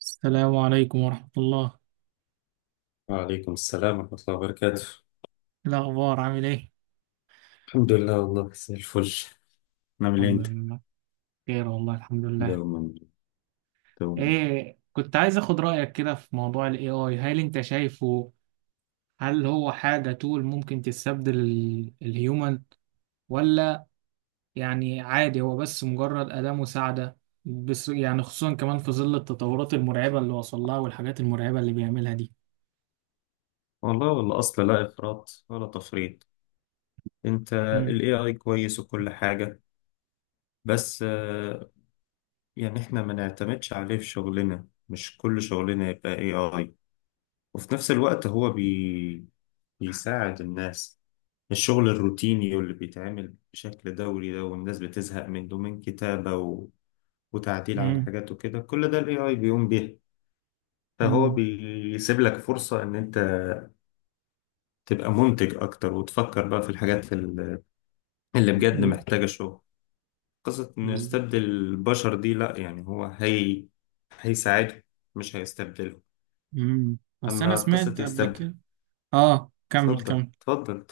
السلام عليكم ورحمة الله. وعليكم السلام ورحمة الله وبركاته. إيه الأخبار عامل إيه؟ الحمد لله، والله زي الفل. نعمل إيه الحمد أنت؟ لله، خير والله الحمد لله. دوما دوما. إيه، كنت عايز أخد رأيك كده في موضوع ال AI. هل أنت شايفه؟ هل هو حاجة تول ممكن تستبدل الهيومن، ولا يعني عادي هو بس مجرد أداة مساعدة؟ بس يعني خصوصا كمان في ظل التطورات المرعبة اللي وصل لها والحاجات المرعبة اللي بيعملها دي. والله والله أصلا لا إفراط ولا تفريط. أنت، مم. ال AI كويس وكل حاجة، بس يعني إحنا ما نعتمدش عليه في شغلنا، مش كل شغلنا يبقى AI. وفي نفس الوقت بيساعد الناس، الشغل الروتيني واللي بيتعمل بشكل دوري ده والناس بتزهق منه، من كتابة وتعديل على مم. حاجات وكده، كل ده ال AI بيقوم بيه. فهو مم. بيسيب لك فرصة إن أنت تبقى منتج أكتر وتفكر بقى في اللي بجد محتاجة شغل. قصة إنه يستبدل البشر دي لأ، يعني هو هي هيساعده مش هيستبدله. مم. بس أنا أما قصة سمعت قبل يستبدل، كده. آه، كمل اتفضل كمل. اتفضل،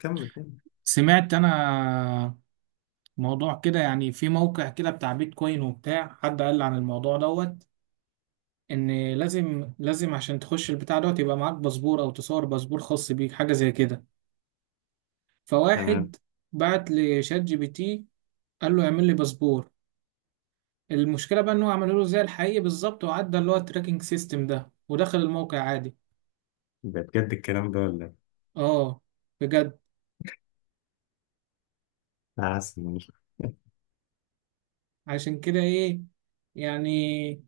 كمل كمل. سمعت انا موضوع كده يعني، في موقع كده بتاع بيتكوين وبتاع، حد قال لي عن الموضوع دوت. ان لازم لازم عشان تخش البتاع دوت يبقى معاك باسبور او تصور باسبور خاص بيك حاجه زي كده. تمام. فواحد بعت لشات جي بي تي، قال له اعمل لي باسبور. المشكله بقى ان هو عمله له زي الحقيقي بالظبط، وعدى اللي هو التراكنج سيستم ده، ودخل الموقع عادي. يبقى بجد الكلام ده ولا إيه؟ اه بجد. أنا حاسس إنه مش- عشان كده ايه يعني،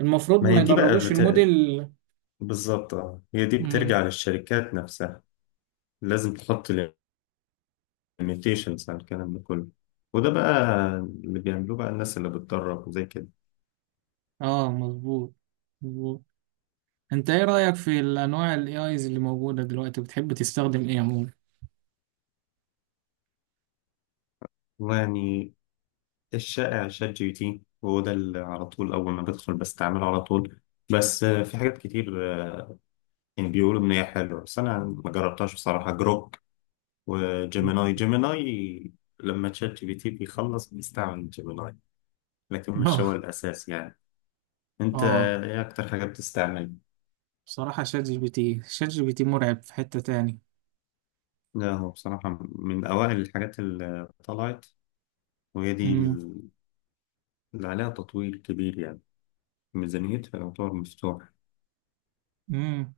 المفروض ما هي ما دي بقى يدربوش بت... الموديل. بالظبط، اه، هي دي بترجع مم. للشركات نفسها. لازم تحط الميوتيشنز على الكلام ده كله، وده بقى اللي بيعملوه بقى الناس اللي بتدرب وزي كده. اه مظبوط مظبوط. انت ايه رأيك في الانواع الاي ايز اللي موجودة دلوقتي؟ بتحب تستخدم ايه عموما؟ والله يعني الشائع شات جي بي تي، وهو ده اللي على طول أول ما بدخل بستعمله على طول. بس في حاجات كتير، يعني بيقولوا إن هي حلوة، بس أنا ما جربتهاش بصراحة. جروك، وجيميناي جيميناي لما تشات جي بي تي بيخلص بيستعمل جيميناي، لكن مش هو اه الأساس يعني. أنت اه، إيه أكتر حاجة بتستعمل؟ بصراحة شات جي بي تي شات جي بي تي مرعب في حتة تاني. لا، هو بصراحة من أوائل الحاجات اللي طلعت، وهي دي امم. اللي عليها تطويل كبير يعني، ميزانيتها يعتبر مفتوح. امم.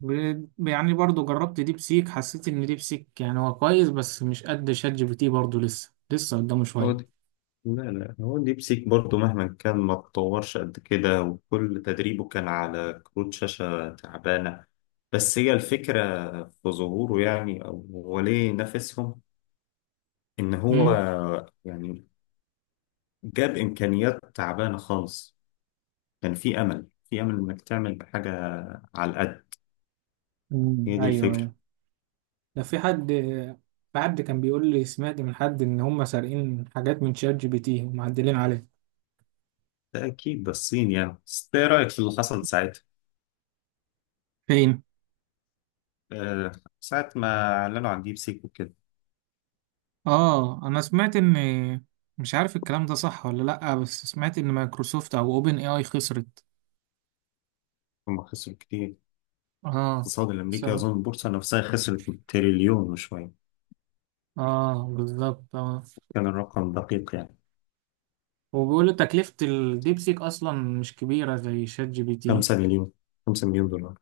يعني برضو جربت ديب سيك، حسيت ان ديب سيك يعني هو كويس بس مش قد شات جي بي تي، برضو لسه لسه قدامه هو دي، شوية. لا لا، هو ديب سيك برضه مهما كان ما اتطورش قد كده، وكل تدريبه كان على كروت شاشة تعبانة. بس هي الفكرة في ظهوره يعني، أو هو ليه نافسهم، إن هو امم. يعني جاب إمكانيات تعبانة خالص، كان في أمل إنك تعمل بحاجة على القد. امم. هي دي ايوه الفكرة. ايوه. ده في حد، في حد كان بيقول لي، سمعت من حد ان هم سارقين حاجات من شات جي بي تي ومعدلين عليه. ده أكيد ده الصين يعني. بس إيه رأيك في اللي حصل ساعتها؟ فين؟ أه، ساعة ما أعلنوا عن ديب سيك وكده، اه انا سمعت ان، مش عارف الكلام ده صح ولا لا، بس سمعت ان مايكروسوفت او اوبن اي اي خسرت. هم خسروا كتير. اه. اقتصاد الأمريكي، سبب. أظن البورصة نفسها خسرت تريليون وشوية. اه بالظبط اه. كان الرقم دقيق يعني. وبيقولوا تكلفة الديبسيك اصلا مش كبيرة زي شات جي بي تي. خمسة مليون خمسة مليون دولار،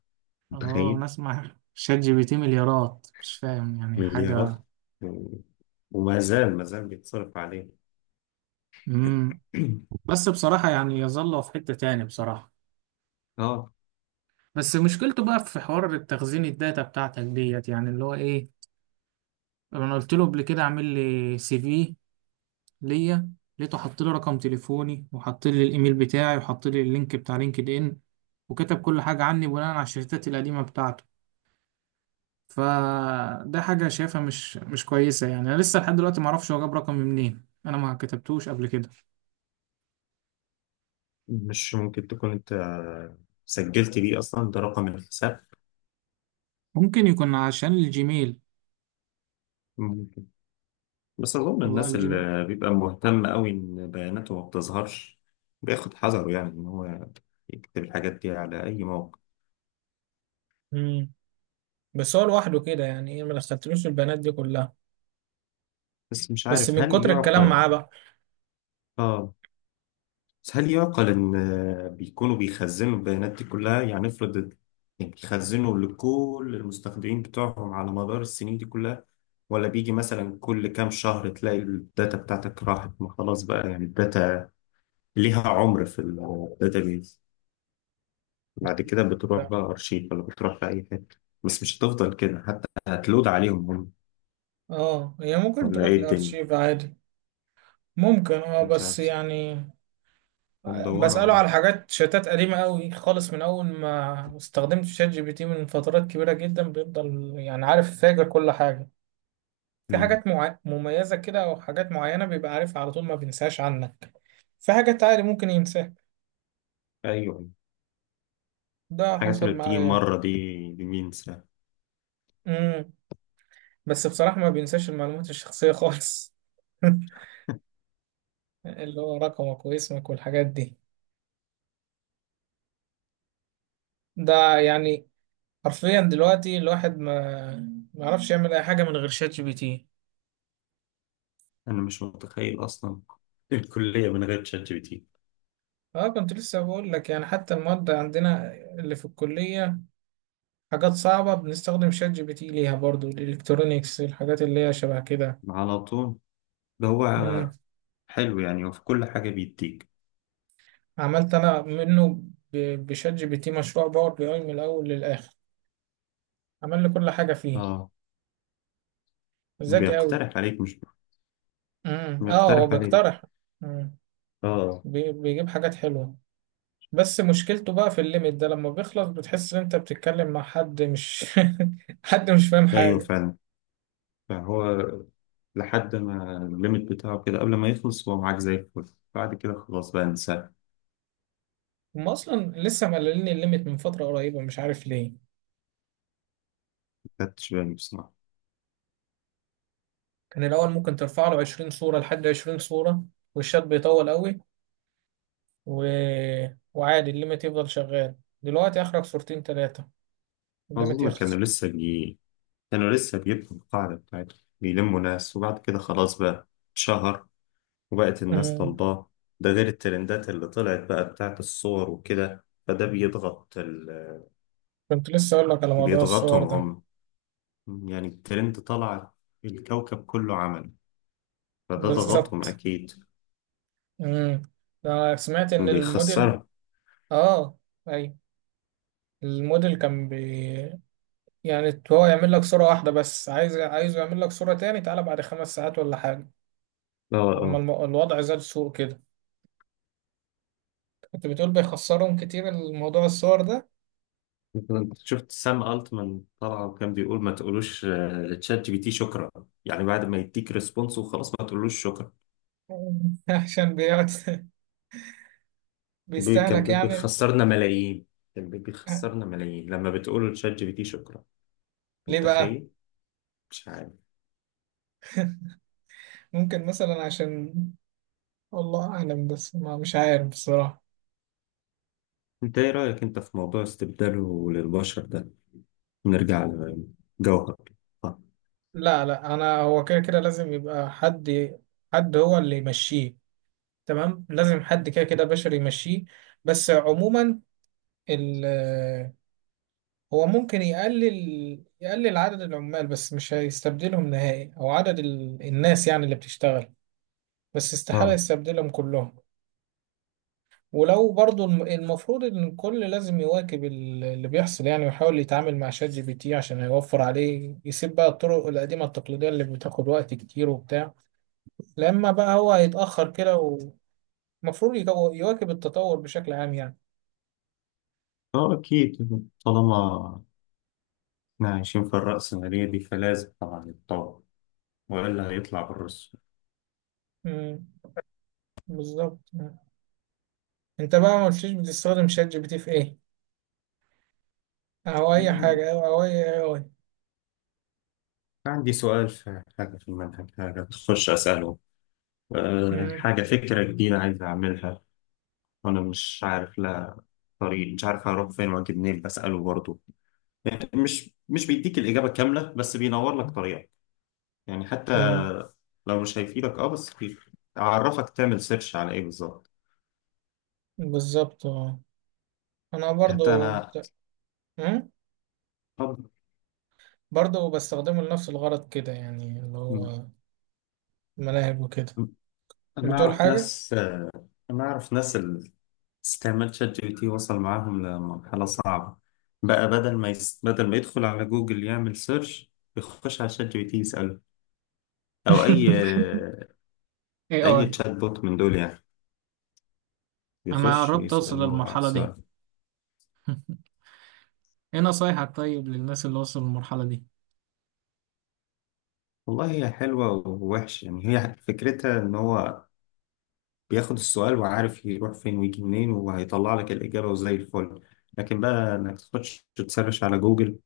اه متخيل؟ نسمع شات جي بي تي مليارات، مش فاهم يعني مليارات حاجة. و- وما زال ما زال بيتصرف عليه. امم. بس بصراحة يعني يظل في حتة تاني بصراحة. اه، بس مشكلته بقى في حوار التخزين، الداتا بتاعتك ديت يعني، اللي هو ايه، انا قلت له قبل كده اعمل لي سي في ليا، لقيته حط لي رقم تليفوني وحط لي الايميل بتاعي وحط لي اللينك بتاع لينكد ان، وكتب كل حاجه عني بناء على الشركات القديمه بتاعته. فده حاجه شايفها مش كويسه يعني. انا لسه لحد دلوقتي ما اعرفش هو جاب رقمي منين، انا ما كتبتوش قبل كده. مش ممكن تكون انت سجلت بيه اصلا ده رقم الحساب؟ ممكن يكون عشان الجيميل. ممكن. بس اظن يبقى الناس الجيميل. اللي بيبقى مهتم قوي ان بياناته ما بتظهرش بياخد حذره، يعني ان هو يكتب الحاجات دي على اي موقع. امم. بس هو لوحده كده يعني ايه، ما دخلتلوش البنات دي كلها. بس مش بس عارف من هل كتر الكلام يعقل؟ معاه بقى. اه. بس هل يعقل إن بيكونوا بيخزنوا البيانات دي كلها؟ يعني افرض ال-، يعني بيخزنوا لكل المستخدمين بتوعهم على مدار السنين دي كلها، ولا بيجي مثلا كل كام شهر تلاقي الداتا بتاعتك راحت؟ ما خلاص بقى، يعني الداتا ليها عمر في الداتابيز. بعد كده بتروح لا، بقى أرشيف، ولا بتروح لأي حتة؟ بس مش هتفضل كده، حتى هتلود عليهم هم. اه هي ممكن ولا تروح إيه الدنيا؟ الارشيف عادي. ممكن اه، مش بس عارف، يعني، بندوروا بسأله عليه. على حاجات شتات قديمة قوي خالص من أول ما استخدمت شات جي بي تي، من فترات كبيرة جدا بيفضل يعني عارف فاجر كل حاجة. في مم. حاجات مميزة كده أو حاجات معينة بيبقى عارفها على طول، ما بينساش عنك. في حاجات عادي ممكن ينساها. أيوه. ده الحاجات حصل اللي بتيجي معايا. مرة دي، دي مين؟ امم. بس بصراحة ما بينساش المعلومات الشخصية خالص، اللي هو رقمك واسمك والحاجات دي. ده يعني حرفيا دلوقتي الواحد ما ما يعرفش يعمل أي حاجة من غير شات جي بي تي. انا مش متخيل اصلا الكلية من غير شات جي بي تي. اه كنت لسه بقول لك يعني، حتى المواد عندنا اللي في الكلية، حاجات صعبة بنستخدم شات جي بي تي ليها برضو، الالكترونيكس الحاجات اللي هي شبه كده. على طول ده مم. هو. حلو يعني، وفي كل حاجة بيديك. عملت انا منه، بشات جي بي تي، مشروع باور بي اي من الاول للاخر، عمل لي كل حاجة فيه. اه، ذكي قوي. بيقترح عليك، مش مم. اه هو بيقترح عليك؟ بيقترح. مم. اه. بيجيب حاجات حلوة. بس مشكلته بقى في الليميت ده، لما بيخلص بتحس ان انت بتتكلم مع حد مش حد مش فاهم ايوه حاجة. فعلا، فهو لحد ما الليميت بتاعه كده قبل ما يخلص هو معاك زي الفل، بعد كده خلاص بقى انساه. هم اصلا لسه مقللين الليميت من فترة قريبة، مش عارف ليه. ما خدتش بالي بصراحة. كان الأول ممكن ترفع له 20 صورة، لحد 20 صورة، والشات بيطول قوي و... وعادي الليميت يفضل شغال. دلوقتي آخرك صورتين تلاتة، الليميت أظن كانوا يخلص. لسه بي كانوا لسه بيبنوا القاعدة بتاعتهم، بيلموا ناس، وبعد كده خلاص بقى اتشهر وبقت الناس أمم. طالباه. ده غير الترندات اللي طلعت بقى بتاعت الصور وكده، كنت لسه أقول لك على موضوع الصور بيضغطهم ده. هم. يعني الترند طلع، الكوكب كله عمل، فده ضغطهم بالظبط. أكيد. أمم. أنا سمعت إن الموديل، بيخسرهم. آه أي الموديل كان بي، يعني هو يعمل لك صورة واحدة بس، عايزه يعمل لك صورة تاني تعالى بعد 5 ساعات ولا حاجة. اه لما اه. الوضع زاد سوء كده، كنت بتقول بيخسرهم كتير الموضوع الصور ده. انت شفت سام التمان طلع وكان بيقول ما تقولوش لتشات جي بي تي شكرا؟ يعني بعد ما يديك ريسبونس وخلاص، ما تقولوش شكرا. عشان بيقعد بيستهلك يعني. بيخسرنا ملايين. لما بتقولوا لتشات جي بي تي شكرا. انت ليه بقى؟ متخيل؟ مش عارف. ممكن مثلا عشان، والله اعلم، بس ما مش عارف بصراحة. انت ايه رأيك انت في موضوع استبداله للبشر ده؟ نرجع لجوهر. اه لا لا انا، هو كده كده لازم يبقى حد هو اللي يمشيه، تمام. لازم حد كده كده بشري يمشيه. بس عموما ال، هو ممكن يقلل عدد العمال بس مش هيستبدلهم نهائي، او عدد الناس يعني اللي بتشتغل، بس استحالة اه. يستبدلهم كلهم. ولو برضو المفروض ان الكل لازم يواكب اللي بيحصل يعني، ويحاول يتعامل مع شات جي بي تي عشان يوفر عليه، يسيب بقى الطرق القديمة التقليدية اللي بتاخد وقت كتير وبتاع. لما بقى هو هيتأخر كده، ومفروض يواكب التطور بشكل عام يعني. اكيد. طالما احنا عايشين في الرأسمالية دي فلازم طبعا يتطور، والا هيطلع بالرسم. امم. بالظبط. مم. انت بقى ما قلتليش بتستخدم شات جي بي تي في ايه، او اي آه، حاجة او اي اي اي. عندي سؤال في حاجة في المنهج، حاجة تخش أسأله. امم. حاجة فكرة جديدة عايز أعملها وأنا مش عارف لها طريق، مش عارف هروح فين وأجي منين، بسأله برضه. يعني مش بيديك الإجابة كاملة، بس بينور لك طريقة. يعني حتى امم. لو مش هيفيدك اه، بس اعرفك تعمل سيرش على ايه بالظبط. بالظبط اه. انا حتى برضو. انا امم. طب برضو بستخدمه لنفس الغرض كده يعني، اللي م- هو ملاعب وكده. م- انا بتقول اعرف حاجة؟ ناس. اللي استعمال شات جي بي تي وصل معاهم لمرحلة صعبة. بقى بدل ما يدخل على جوجل يعمل سيرش، يخش على شات جي بي تي يسأله. او اي، اي اي اي. تشات بوت من دول يعني، انا يخش قربت اوصل يسأله على للمرحله دي. السؤال. ايه نصايحك طيب للناس اللي وصلوا للمرحله دي؟ والله هي حلوة ووحش، يعني هي فكرتها ان هو بياخد السؤال وعارف يروح فين ويجي منين، وهيطلع لك الإجابة وزي الفل. لكن بقى إنك تخش تسرش على جوجل،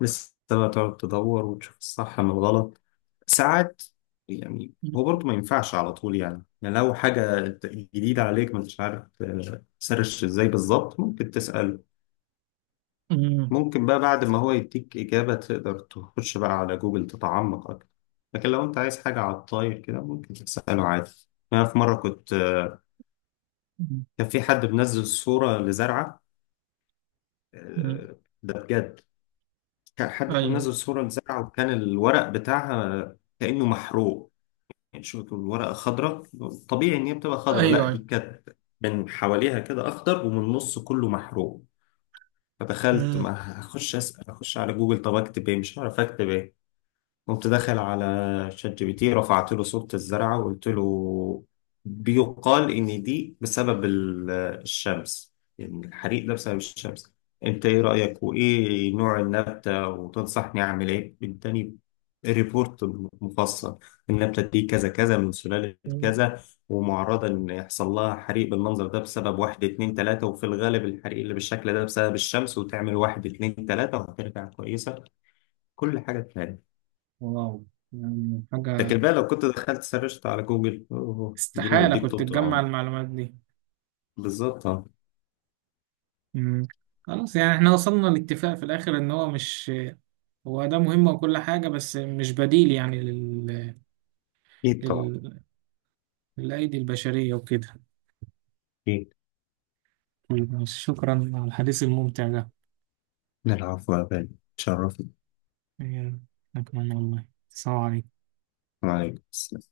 لسه بقى تقعد تدور وتشوف الصح من الغلط ساعات. يعني هو برضه ما ينفعش على طول، يعني يعني لو حاجة جديدة عليك ما انتش عارف تسرش ازاي بالظبط، ممكن تسأل. مم. ممكن بقى بعد ما هو يديك إجابة تقدر تخش بقى على جوجل تتعمق أكتر، لكن لو أنت عايز حاجة على الطاير كده ممكن تسأله عادي. أنا في مرة كنت، مم. كان في حد منزل صورة لزرعة، مم. ده بجد، كان حد ايوه منزل صورة لزرعة وكان الورق بتاعها كأنه محروق. يعني شوف الورقة خضراء، طبيعي إن هي بتبقى خضراء، لا ايوه دي ايوه. كانت من حواليها كده أخضر ومن النص كله محروق. فدخلت، مم. ما هخش أسأل، أخش على جوجل طب أكتب إيه؟ مش هعرف أكتب إيه. قمت داخل على شات جي بي تي، رفعت له صورة الزرعة وقلت له بيقال إن دي بسبب الشمس، يعني الحريق ده بسبب الشمس، أنت إيه رأيك وإيه نوع النبتة وتنصحني أعمل إيه؟ إداني ريبورت مفصل: النبتة دي كذا كذا من سلالة مم. كذا، ومعرضة إن يحصل لها حريق بالمنظر ده بسبب واحد اتنين تلاتة، وفي الغالب الحريق اللي بالشكل ده بسبب الشمس، وتعمل واحد اتنين تلاتة وهترجع كويسة. كل حاجة تمام. واو. يعني حاجه، لكن بقى لو كنت دخلت سرشت على جوجل، اوه، اديني استحاله واديك كنت طول تجمع العمر. المعلومات دي. بالظبط، اه. مم. خلاص، يعني احنا وصلنا لاتفاق في الاخر ان هو مش، هو ده مهم وكل حاجه بس مش بديل يعني اكيد طبعا، لل... للايدي البشريه وكده. اكيد. طيب، شكرا على الحديث الممتع ده. نلعب بقى، تشرفني. يا، أنا كمان والله. السلام عليكم. وعليكم السلام.